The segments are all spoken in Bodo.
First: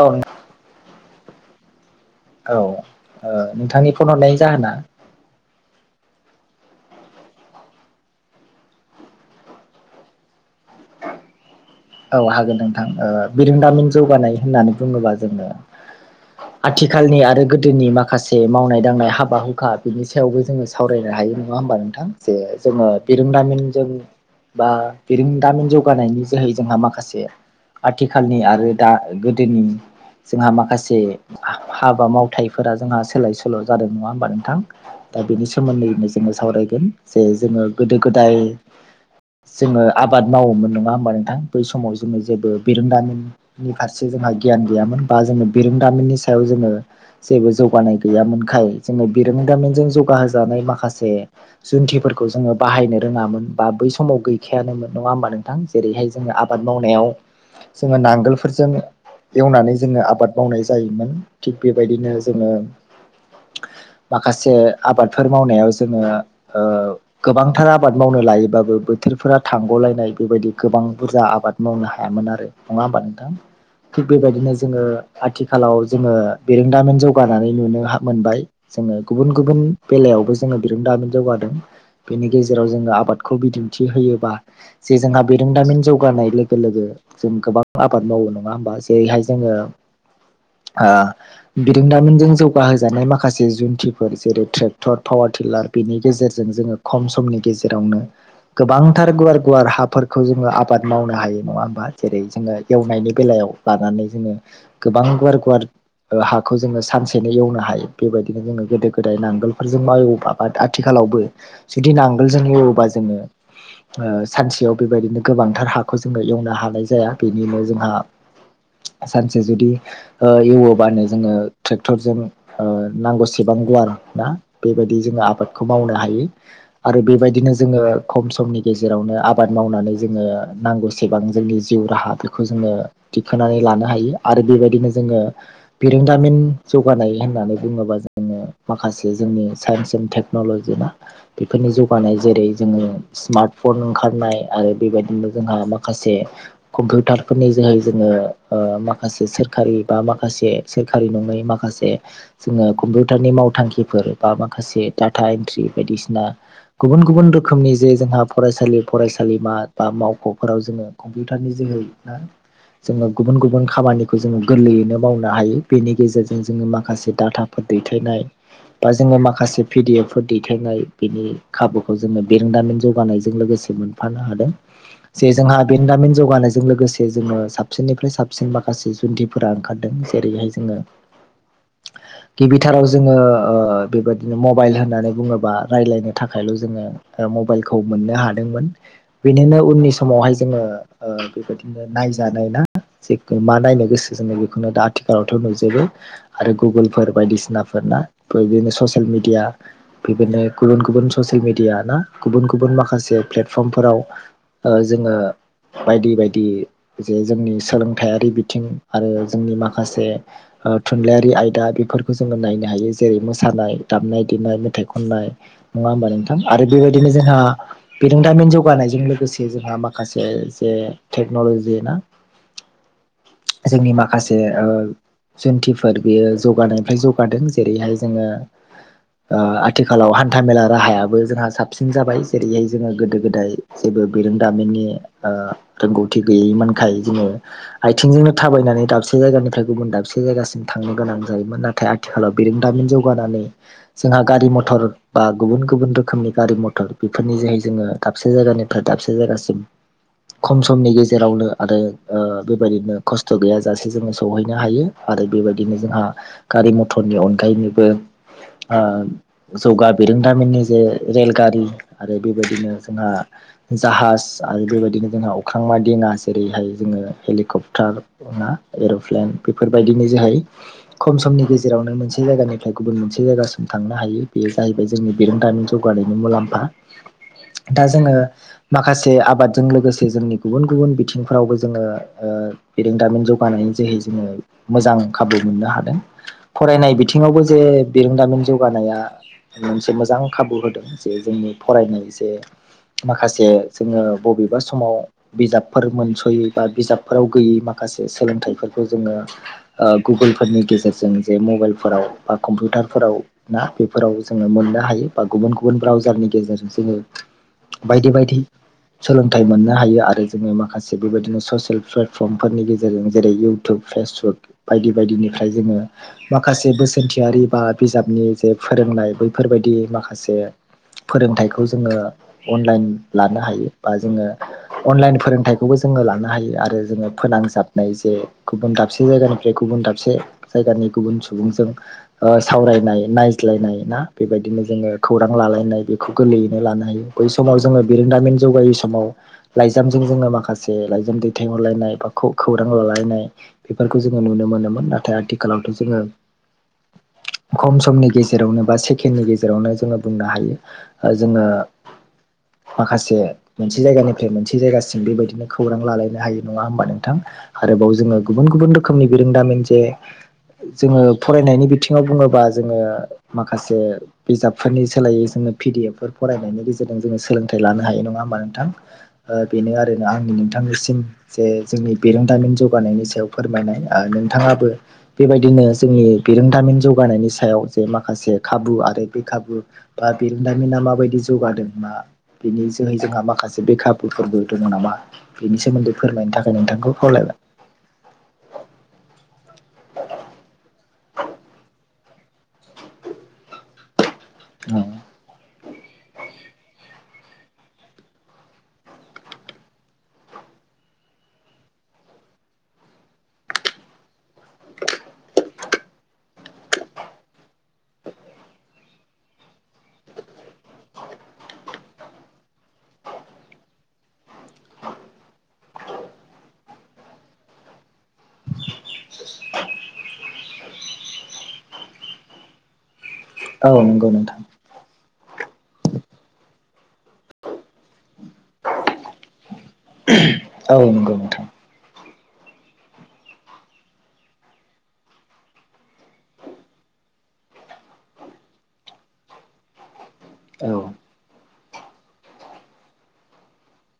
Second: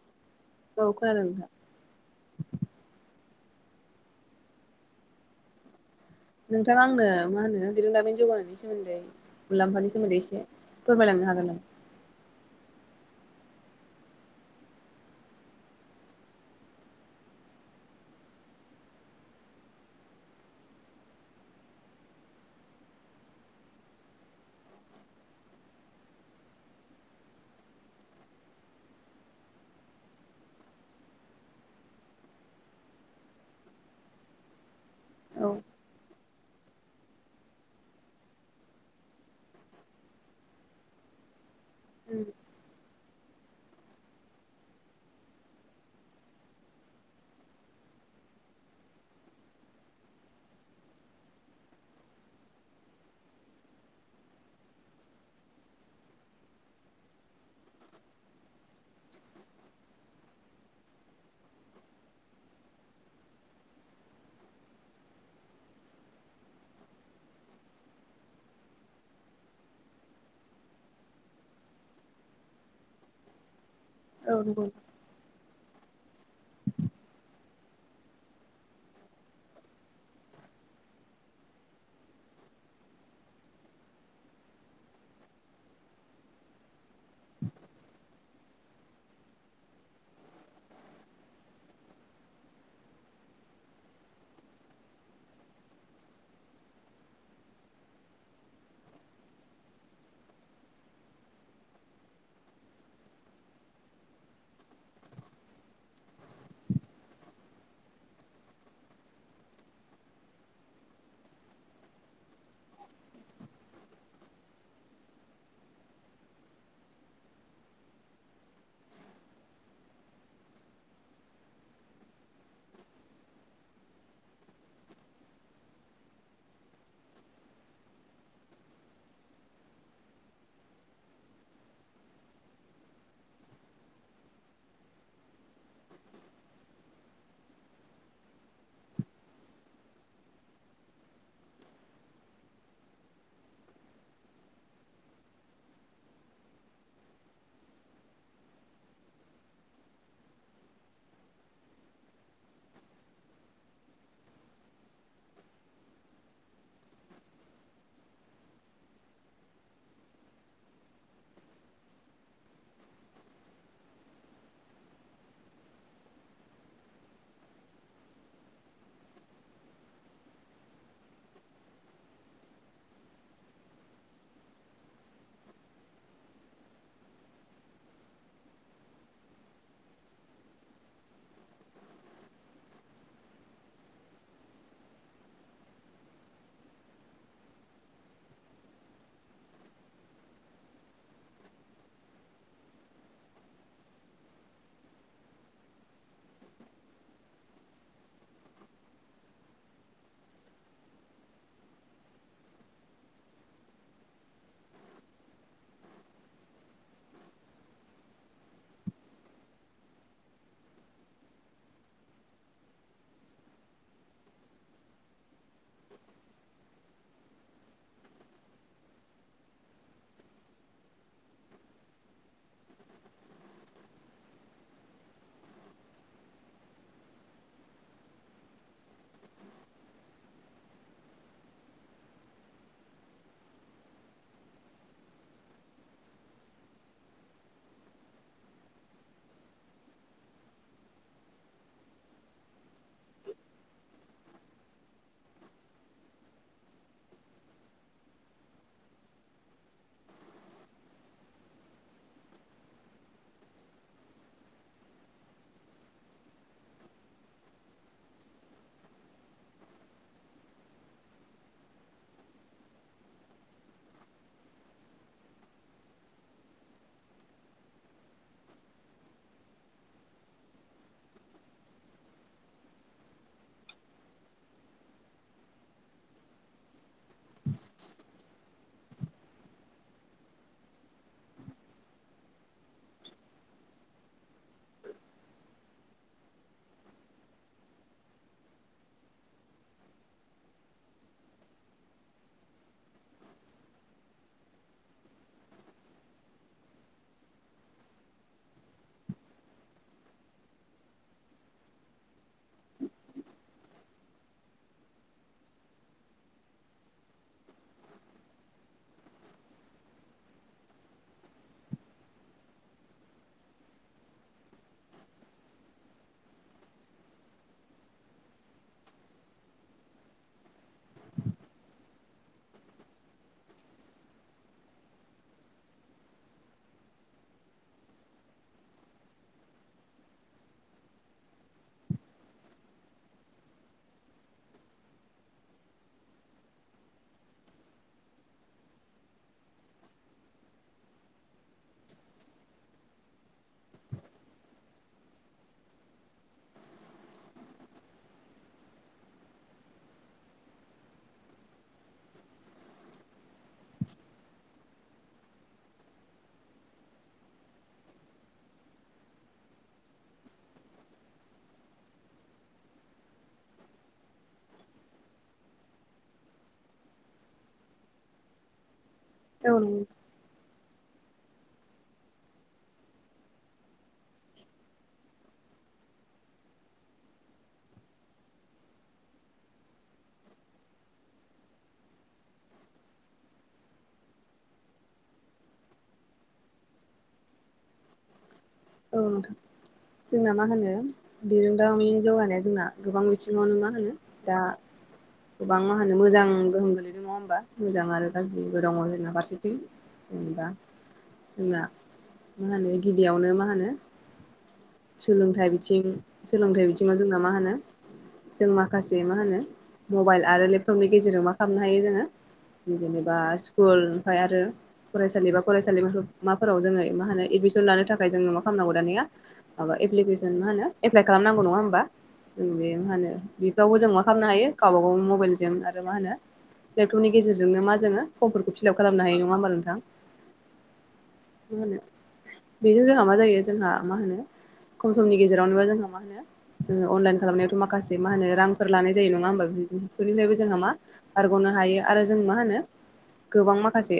ओं। औ खोनादों नोंथां। औ ओ नोंथांनि फन हरनाय जाहोना नोंथां आंनो मा होनो बिरोंदामिन जौगानायनि सोमोन्दै मुलाम्फानि सोमोन्दै एसे फोरमायलांनो हागोन नों औ हागोन नोंथां ओ बिरोंदामिन जौगानाय होननानै बुङोबा जोंनो आथिखालनि आरो गोदोनि माखासे मावनाय दांनाय हाबा हुखा बिनि सायावबो जोङो सावरायनो हायो नङा होमबा जे जोङो बिरोंदामिनजों बा बिरोंदामिन जौगानायनि जोहै जोंहा माखासे आथिखालनि आरो दा गोदोनि जोंहा माखासे हाबा मावथायफोरा जोंहा सोलाय सोल' जादों नङा होमबा नोंथां दा औ बेनि सोमोन्दैनो जोङो सावरायगोन जे जोङो गोदो गोदाय जोङो आबाद मावोमोन नङा होमबा नोंथां बै समाव जोङो जेबो बिरोंदामिन नि फारसे जोंहा गियान गैयामोन। बा जोङो बिरोंदामिननि सायाव जोङो जेबो जौगानाय गैयामोनखाय जोंङो बिरोंदामिनजों जौगाहोजानाय माखासे जुन्थिफोरखौ जोङो बाहायनो रोङामोन बा बै समाव गैखायानोमोन नङा होमबा नोंथां जेरैहाय जोङो आबाद मावनायाव जोङो नांगोलफोरजों एवनानै जोङो आबाद मावनाय जायोमोन। थिग बेबायदिनो जोङो माखासे आबादफोर मावनायाव जोङो ओ गोबांथार आबाद मावनो लायोबाबो बोथोरफोरा थांग'लायनाय बेबायदि गोबां बुरजा आबाद मावनो हायामोन आरो नङा होमबा नोंथां थिग औ बेबायदिनो नंगौ जोङो आथिखालाव जोङो बेरोंदामिन जौगा आरो नुनो मोनबाय जोङो गुबुन गुबुन बेलायावबो जोङो बिरोंदाम जौगादों। बेनि गेजेराव जोङो आबादखौ बिदिन्थि होयोबा जे जोंहा बेरोंदामिन जौगानाय लोगो लोगो जों गोबां आबाद मावो नङा होमबा जेरैहाय जोङो आ बिरोंदामिनजों जौगाहोजानाय माखासे जुन्थिफोर जेरै ट्रेक्टर पावार टिलार बेनि गेजेरजों जोङो खम समनि गेजेरावनो गोबांथार गुवार गुवार हाफोरखौ जोङो आ आबाद मावनो हायो नङा होमबा जेरै जोङो एवनायनि बेलायाव लानानै जोङो गोबां गुवार गुवार ओ हाखौ जोङो सानसेनो एवनो हायो बेबायदिनो जोङो गोदो गोदाय नांगोलफोरजों मावोबा बाद आथिखालावबो जुदि नांगोलजों एवोबा जोङो सानसेयाव बेबायदिनो गोबांथार हाखौ जोङो एवनो हानाय जाया बेनिनो जोंहा सानसे जुदि ओ एवोबानो जोङो ट्रेक्टरजों नांगौसेबां गुवार ना बेबायदि जोङो आबादखौ मावनो हायो। आरो बेबायदिनो जोङो खम समनि गेजेरावनो आबाद मावनानै। जोङो नांगौसेबां जोंनि जिउ राहा फोरखौ जोङो थिखोनानै लानो हायो आरो बेबायदिनो जोङो। बिरोंदामिन जौगानाय होननानै बुङोबा जोङो माखासे जोंनि साइन्स एन्द टेक। टेक्न'लजि ना बेफोरनि जौगानाय जेरै जोङो स्मार्टफन ओंखारनाय आरो बेबायदिनो जोंहा माखासे कम्पिउटारफोरनि जोहै जोङो ओ माखासे सोरखारि बा माखासे सोरखारि नङै माखासे जोङो कम्पिउटारनि मावथांखिफोर बा माखासे डाटा एन्ट्रि बायदिसिना। गुबुन गुबुन रोखोमनि जे जोंहा फरायसालि फरायसालिमा बा मावख'फोराव जोङो कम्पिउटारनि जोहै दा जोङो गुबुन गुबुन खामानिखौ जोङो गोरलैयैनो मावनो हायो बेनि गेजेरजों जोङो माखासे डाटा। फोर दैथायनाय बा जोङो माखासे पिडि एफ फोर दैथायनाय बिनि खाबुखौ जोङो बेरोंदामिन जौगानायजों लोगोसे फानो हादों। जे जोंहा बेनदामिन जौगानायजों लोगोसे जोङो साबसिननिफ्राय साबसिन माखासे जुन्दि फोर ओंखारदों जेरैहाय जोङो। गिबिथाराव जोङो बेबायदिनो मबाइल होननानै बुङोब्ला राय्लायनो थाखायल' जोङो। मबाइलखौ मोननो हादोंमोन बेनिनो उननि समावहाय जोङो बेबायदिनो‌। नायजानाय ना जेख मा नायनो गोसो जोङो बेखौनो दा आथिखालावथ' नुजोबो। आरो गुबुनफोर बायदिसिनाफोरना बिदिनो ससियेल मिडिया बेबायदिनो गुबुन गुबुन ससियेल मेडिया ना गुबुन गुबुन माखासे प्लेटफर्मफोराव ओ जोङो बायदि बायदि जे जोंनि सोलोंथायाइारि बिथिं आरो जोंनि माखासे थुनलाइयारि आयदा बेफोरखौ जोङो नायनो हायो जेरै मोसानाय दामनाय देनाय मेथाइ खननाय नङा होमबा नोंथां आरो बेबायदिनो जोंहा बे दामि जौ जौगानायजों लोगोसे जोंहा माखासे जे टेक्न'ल'जि ना जोंनि माखासे ओ जुन्थिफोर बियो जौगानायनिफ्राय जौगादों जेरैहाय जोङो। आथिखालाव हान्था मेला राहायाबो जोंहा साबसिन जाबाय जेरैहाय जोङो गोदो गोदाय। जेबो बिरोंदामिननि रोंगौथि गैयैमोनखाय जोङो आथिंजोंनो थाबायनानै दाबसे जायगानिफ्राय गुबुन दाबसे जायगासिम थांनो गोनां जायोमोन नाथाय आथिखालाव बिरोंदामिन जौगानानै जोंहा गारि मथर बा गुबुन गुबुन रोखोमनि गारि मथर बेफोरनि जोहै जोङो दाबसे दाबसे जायगानिफ्राय दाबसे जायगासिम खम समनि गेजेरावनो आरो बेबायदिनो खस्थ' गैयाजासे जोङो सहैनो हायो। आरो बेबायदिनो जोंहा गारि मथरनि अनगायैनोबो जौगा बिरोंदामिननि जे रेलगारि आरो बेबायदिनो जोंहा जाहाज आरो बेबायदिनो जोंहा अख्रां मा दिङा जेरैहाय जोङो हेलिकप्टार एर'प्लेन बेफोरबायदिनो जोहै खम समनि गेजेरावनो मोनसे जायगानिफ्राय गुबुन मोनसे जायगासिम थांनो हायो बेयो जाहैबाय जोंनि बेरोंदामिन जौगानायनि मुलाम्फा दा जोङो माखासे आबादजों लोगोसे जोंनि गुबुन गुबुन बिथिंफ्रावबो जोङो ओ बेरेंदामिन जौगानायनि जोहै जोङो मोजां खाबु मोननो हादों। फरायनाय बिथिङावबो जे बिरोंदामिन जौगानाया मोनसे मोजां खाबु होदों जे जोंनि फरायनाय जे माखासे जोङो बबेबा समाव बिजाबफोर मोनस'यै बा बिजाबफोराव गैयै माखासे सोलोंथाइफोरखौ जोङो गुगोलफोरनि गेजेरजों जे मबाइलफोराव बा कम्पिउटारफोराव ना बेफोराव जोङो मोननो हायो बा गुबुन गुबुन ब्रावजारनि गेजेरजों जोङो बायदि बायदि सोलोंथाइ मोननो हायो आरो जोङो माखासे बेबायदिनो ससियेल प्लेटफर्मफोरनि गेजेरजों जेरै इयतु इउटुब फेसबुक बायदि बायदिनिफ्राय जोङो माखासे बोसोनथियारि बा बिजाबनि जे फोरोंनाय बैफोरबायदि माखासे फोरोंथाइखौ जोङो अनलाइन लानो हायो बा जोङो अनलाइन फोरोंथाइखौबो जोङो लानो हायो आरो जोङो फोनांजाबनाय जे गुबुन दाबसे जायगानिफ्राय फ्राय गुबुन दाबसे जायगानि गुबुन सुबुंजों सावरायनाय नायज्लायनाय ना बेबायदिनो जोङो खौरां लालायनाय बेखौ गोरलैयैनो लानो हायो। बै समाव जोङो बिरोंदामिन जौगायै समाव लाइजामजों जोङो माखासे लाइजाम दैथायहरलायनाय बा खौरां लालायनाय बेफोरखौ जोङो नुनो मोनोमोन नाथाय आथिखालावथ' जोङो खम समनि गेजेरावनो बा सेकेणडनि गेजेरावनो जोङो बुंनो हायो जोङो माखासे मोनसे जायगानिफ्राय मोनसे जायगासिम बेबायदिनो खौरां लालायनो हायो नङा होमबा नोंथां। आरोबाव जोङो गुबुन गुबुन रोखोमनि बिरोंदामिन जे जोङो फरायनायनि बिथिङाव बुङोबा जोङो माखासे बिजाबफोरनि सोलायै जोङो पिडि एफ फोर फरायनायनि गेजेरजों जोङो सोलोंथाइ लानो हायो नङा होमा नोंथां औ बेनो नंगौ आरो आंनि नोंथांनिसिम जे जोंनि बेरोंदाइमिन जौगानायनि सायाव फोरमायनाय नोंथाङाबो बेबायदिनो जोंनि बिरोंदामिन जौगानायनि सायाव जे माखासे खाबु आरो बे खाबु बा बिरोंदामिना माबायदि जौगादों मा बिनि जोहै जोंहा माखासे बे खाबुफोरबो दङ नामा? बेनि सोमोन्दै फोरमायनो थाखाय नोंथांखौ खावलायबाय। औ नोंथां। जोंना मा होनो बिरोंदामिन जौगानाया जोंना गोबां बिथिङावनो मा होनो दा [unintelligible] गोबां मा होनो मोजां गोहोम गोलैदों नङा होनोमबा मोजां आरो गाज्रिबो दङ जोंना फारसेथिं जेनेबा जोंना मा होनो गिबियावनो मा होनो सोलोंथाइ बिथिं सोलोंथाइ बिथिङाव जोंना मा होनो जों माखासे मा होनो मबाइल आरो लेपटपनि गेजेरजों मा खालामनो हायो जोङो जेनेबा स्कुल ओमफ्राय आरो फरायसालि बा फरायसालिमाफोराव जोङो मा होनो एडमिसन लानो थाखाय जोङो मा खालामनांगौ दानिया माबा एप्लिकेसन मा होनो एप्लाइ खालामनांगौ नङा होमबा? जों बे मा होनो औ औ बेफ्रावबो जों मा नंगौ खालामनो नोंथां हायो गावबा गावनि मबाइलजों आरो मा होनो लेपटपनि गेजेरजों मा जो फर्म फोरखौफिलाप खालामनो हायो नङा होमबा नोंथां? औ नंगौ नोंथां। [unintelligible] बेजों जोंहा मा जायो जोंहा मा होनो खम समनि गेजेरावनोबो जोंहा मा होनो जोङो अनलाइन खालामनायावथ' माखासे मा होनो रांफोर लानाय जायो नङा होमबा बेफोरनिफ्रायबो जोंहा औ मा बारग'नो हायो आरो जों मा होनो गोबां माखासे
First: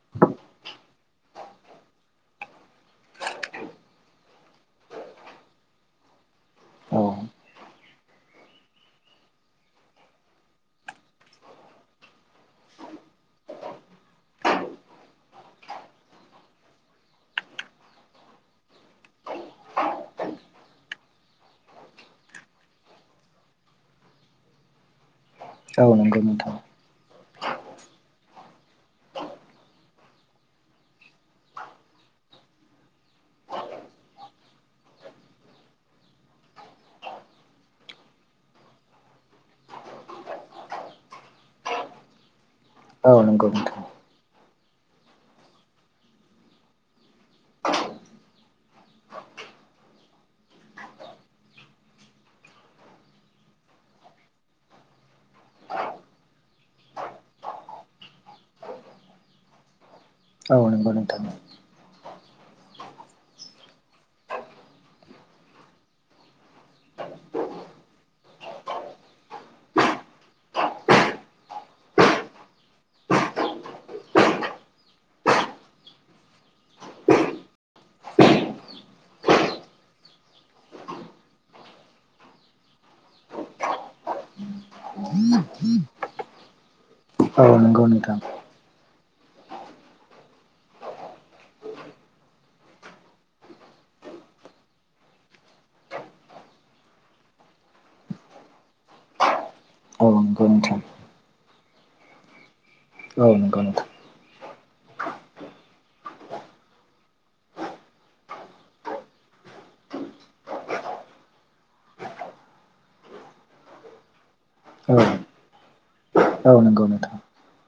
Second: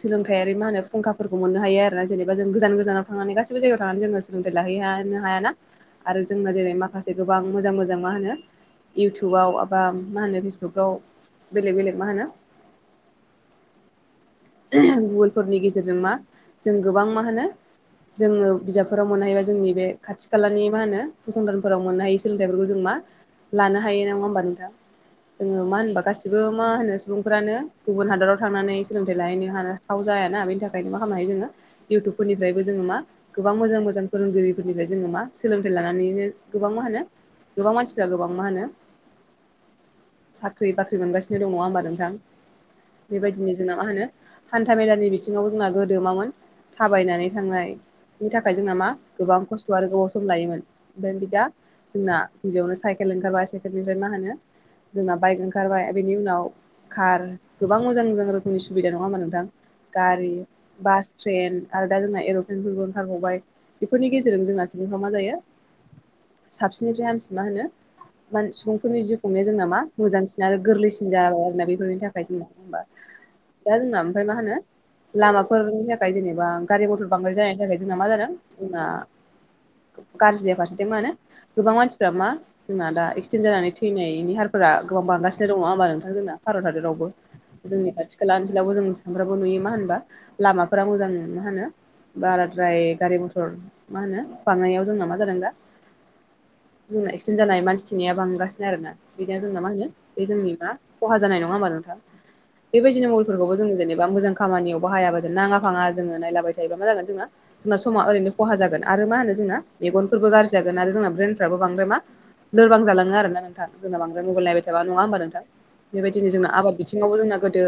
सोलोंथायारि मा होनो फुंखाफोरखौ मोननो हायो आरोना जेनेबा जों गोजान गोजानाव थांनानै गासिबो जायगायाव थांनानै जोङो सोलोंथय लाहैनो हायाना आरो जोंना जेरै माखासे गोबां मोजां मोजां मा होनो इउटुबाव एबा मा होनो फेसबुकफ्राव बेलेग बेलेग मा होनो [inaudible] गुगोलफोरनि गेजेरजों मा जों गोबां मा होनो जोङो बिजाबफोराव मोननो हायोबा जोंनि बे खाथि खालानि मा होनो फसंथानफोराव मोननो हायि सोलोंथाइफोरखौ जों मा लानो हायो नङा होमबा नोंथां। जोङो मा औ होनबा नंगौ गासिबो नोंथां मा होनो सुबुंफ्रानो गुबुन हादराव थांनानै सोलोंथाइ लाहैनो हाथाव जायाना बेनि थाखायनो मा खालामनो हायो जोङो इउटुबफोरनिफ्रायबो जोङो मा गोबां मोजां मोजां फोरोंगिरिफोरनिफ्राय जोङो मा सोलोंथाइ लानानैनो गोबां मा होनो गोबां मानसिफ्रा गोबां मा होनो साख्रि बाख्रि मोनगासिनो दङ'। नङा होमबा नोंथां? औ नंगौ बेबायदिनो जोंना नोंथां मा होनो हान्था मेलानि बिथिङाव जोंना गोदो मामोन थाबायनानै थांनाय बिनि थाखाय जोंना मा गोबां खस्थ' आरो गोबाव सम लायोमोन ओमफ्राय बि दा जोंना बेयावनो साइकेल ओंखारबाया साइकेलनिफ्राय मा होनो जोंना बाइक ओंखारबाय बेनि उनाव कार गोबां मोजां मोजां रोखोमनि सुबिदा नङा होमबा नोंथां। गारि औ नंगौ बास नोंथां। ट्रेन आरो दा जोंना एर'प्लेनफोरबो ओंखारबावबाय बेफोरनि गेजेरजों जोंना सुबुंफ्रा मा जायो साबसिननिफ्राय हामसिन मा होनो मान सुबुंफोरनि जिउ खुंनाया जोंना मा मोजांसिन आरो गोरलैसिन जाबाय आरोना बेफोरनि थाखाय जोंना। होनबा दा जोंना ओमफ्राय मा होनो लामाफोरनि जेनेबा गारि मथर बांद्राय जानायनि थाखाय जोंना मा जादों जोंना गाज्रिया फारसेथिं मा होनो गोबां मानसिफ्रा मा जोंना दा एक्सिडेन्ट जानानै थैनाय हारफोरा गोबां बांगासिनो दङ'। नङा होमबा नोंथां जोंना भारत हादरावबो। औ नंगौ जोंनि नोंथां खाथि खाला ओनसोलावबो जों सांफ्राबो नुयो मा होनबा लामाफोरा मोजां नो मा होनो बाराद्राय गारि मथर मा होनो बांनायाव जोंना मा जादों दा बुनाय एक्सिडेन्ट जानाय मानसि थैनाया बांगासिनो आरोना। बिदिया जोंना मा होनो औ नंगौ बे मा नोंथां खहा जानाय नङा होमबा नोंथाङ? बेबायदिनो औ मलफोरखौबो नंगौ जों नोंथां जेनेबा मोजां खामानियाव बाहायाबा जों नाङा दफाङा जोङो नायलाबाय थायोबा मा जागोन जोंहा जोंना समा ओरैनो खहा जागोन आरो मा होनो जोंना मेगनफोरबो गाज्रि जागोन आरो जोंना ब्रेेनफ्राबो बांद्राय मा लोरबां जालाङो आरो ना नोंथां जोंना बांद्राय मबाइल नायबाय थाबा। नङा औ होमबा नोंथां? बेबायदिनो औ जोंना आबाद नंगौ नोंथां बिथिङावबो जोंना गोदो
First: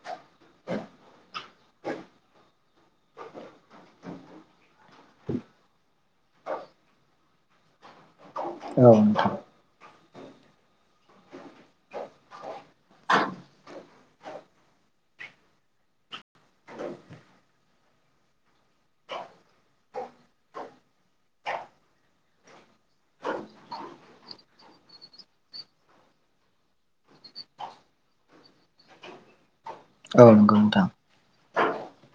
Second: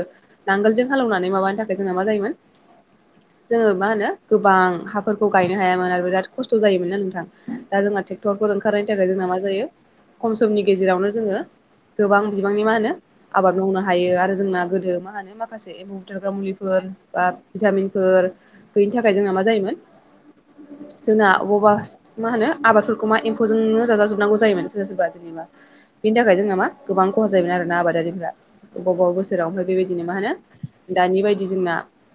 नांगोलजों हालौनानै माबानि थाखाय जोंना मा जायोमोन जोङो मा होनो गोबां हाफोरखौ गायनो हायामोन आरो बिराद खस्थ' जायोमोन ना नोंथां दा जोंहा डक्टरफोर ओंखारनायनि औ थाखाय जोंना नोंथां मा जायो खम समनि गेजेरावनो जोङो गोबां बिबांनि मा होनो आबाद मावनो हायो आरो जोंना गोदो मा होनो माखासे एम्बु बुथारग्रा मुलिफोर बा भिटामिनफोर गैयिनि थाखाय जोंना मा जायोमोन जोंना अबावबा मा होनो आबादफोरखौ मा एम्फौजोंनो जाजााजोबनांगौ जायोमोन सोर सोरबा। जेनेबा बिनि थाखाय जोंना मा गोबां खहा जायोमोन आरो ना आबादारिफ्रा। बबा बबा बोसोराव बेबायदिनो मा औ होनो नंगौ नोंथां दानि बायदि जोंना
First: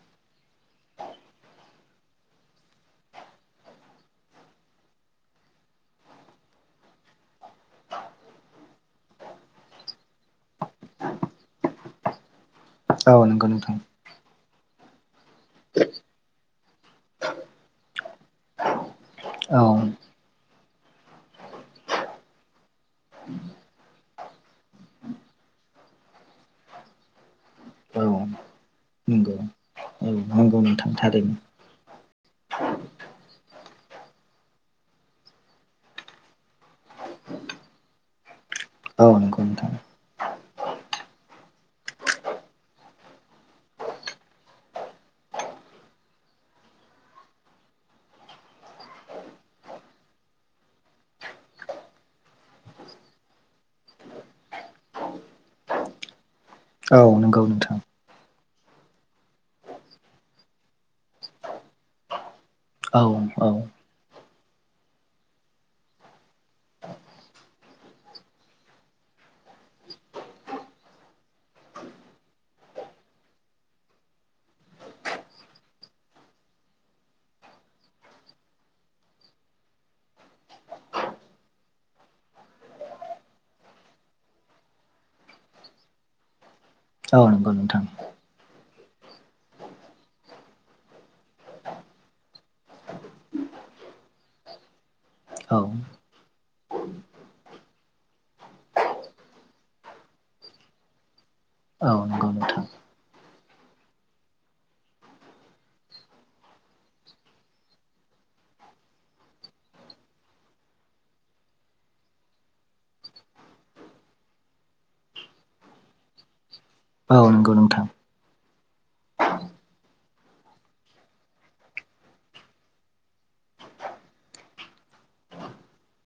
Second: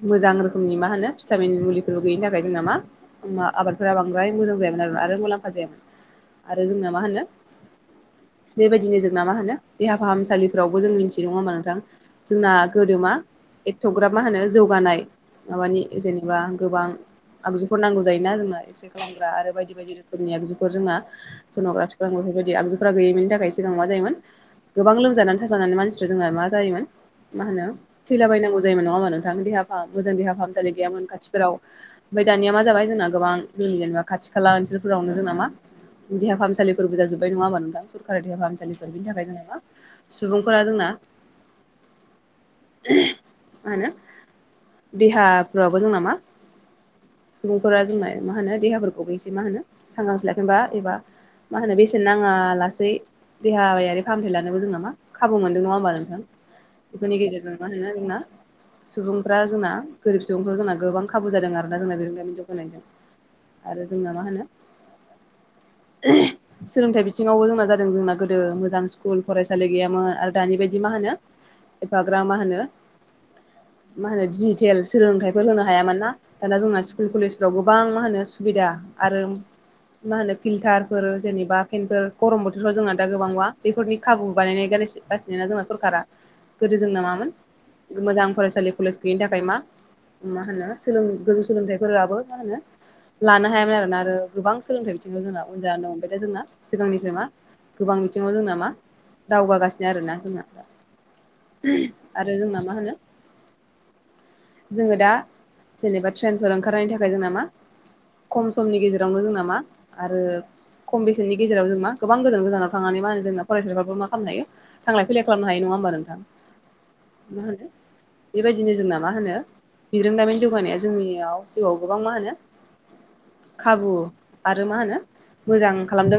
मोजां रोखोमनि मा होनो भिटामिन मुलिफोरबो गैयिनि थाखाय जोंना मा आबादफोरा बांद्राय मोजां जायामोन आरो आरो मुलाम्फा जायामोन आरो जोंना मा होनो बेबायदिनो जोंना मा होनो देहा फाहामसालिफोरावबो जों मिथि नङा होमबा नोंथां? जोंना गोदो औ मा नंगौ नोंथां एथ'ग्रा मा होनो जौ गानाय माबानि जेनेबा गोबां आगजुफोर नांगौ जायोना जोंना एक्सरे खालामग्रा आरो औ बायदि बायदि रोखोमनि आगजुफोर जोंना सन'ग्राफिफोर आं बेफोरबायदि आगजुफोरा गैयैनि थाखाय सिगां मा जायोमोन गोबां लोमजानानै थाजानानै मानसिफ्रा जोंहा मा जायोमोन मा होनो औ थैलाबायायनांगौ जायोमोन नङामा नंगौ नोंथां देहा फाहाम औ मोजां देहा नंगौ फाहामसालि नोंथां गैयामोन थारैनो खाथिफोराव। ओमफ्राय दानिया मा जाबाय जोंना गोबां जोंनि जेनेबा खाथि खाला ओनसोलफोरावनो जोंना मा देहा फाहामसालिफोरबो जाजोब्बाय नङा होमबा नोंथां सरकारि देहा फाहामसालिफोर औ बिनि थाखाय नंगौ जेनेबा नोंथां सुबुंफोरा जोंना मा होनो देहाफ्राबो जोंना मा सुबुंफोरा जोंना मा होनो देहाफोरखौबो एसे मा होनो सांग्रांथि लाखिनोबा एबा मा होनो बेसेन नाङा लासै देहायारि फाहामथाय लानोबो जोंना मा खाबु मोनदों नङा होमबा नोंथां? औ बेफोरनि नंगौ गेजेरजों मा नोंथां होनो जोंना सुबुं फोरा जोंना गोरिब सुबुंफोरा जोंना गोबां खाबु जादों आरोना दोरोङारि जौगानायजों। औ औ आरो जोंना मा होनो [inaudible] सोलोंथाइ बिथिङावबो जोंना जादों जोंना गोदो मोजां स्कुल फरायसालि गैयामोन आरो दानि बायदि मा होनो एफाग्राब मा होनो मा होनो डिजिटेल सोलोंथाइफोर होनो हायामोन ना दाना जोंना स्कुल कलेजफ्राव गोबां मा होनो सुबिदा आरो मा होनो फिल्टारफोर जेनेबा फेनफोर गरम बोथोरफ्राव जोंना दा गोबां ना बेफोरनि खाबु बानायनाय होगासिनोना जोंना सरकारा गोदो जोंना औ मामोन नंगौ नोंथां मोजां फरायसालि कलेज गैयिनि थाखाय मा मा होनो सोलों गोजौ सोलोंथाइफोराबो मा होनो लानो हायामोन आरोना आरो गोबां सोलोंथाइ बिथिङाव जोंना औ उन जानो हमबाय दा जोंना सिगांनिफ्राय मा गोबां बिथिङाव जोंना मा दावगागासिनो आरोना जोंना। औ नंगौ आरो जोंना नोंथां मा होनो जोङो दा जेनेबा ट्रेनफोर ओंखारनायनि थाखाय जोंना मा खम समनि गेजेरावनो जोंना मा आरो खम बेसेननि गेजेराव जों मा गोबां गोजान गोजानाव थांनानै मा होनो जोंना फरायसाफोराबो मा खालामनो हायो थांलाय फैलाय खालामनो हायो नङा होमबा नोंथां? औ मा नंगौ होनो नोंथां। बेबायदिनो जोंना मा होनो बिरोंदामिन जौगानाया जोंनियाव जिउआव गोबां मा होनो खाबु आरो मा होनो मोजां खालामदों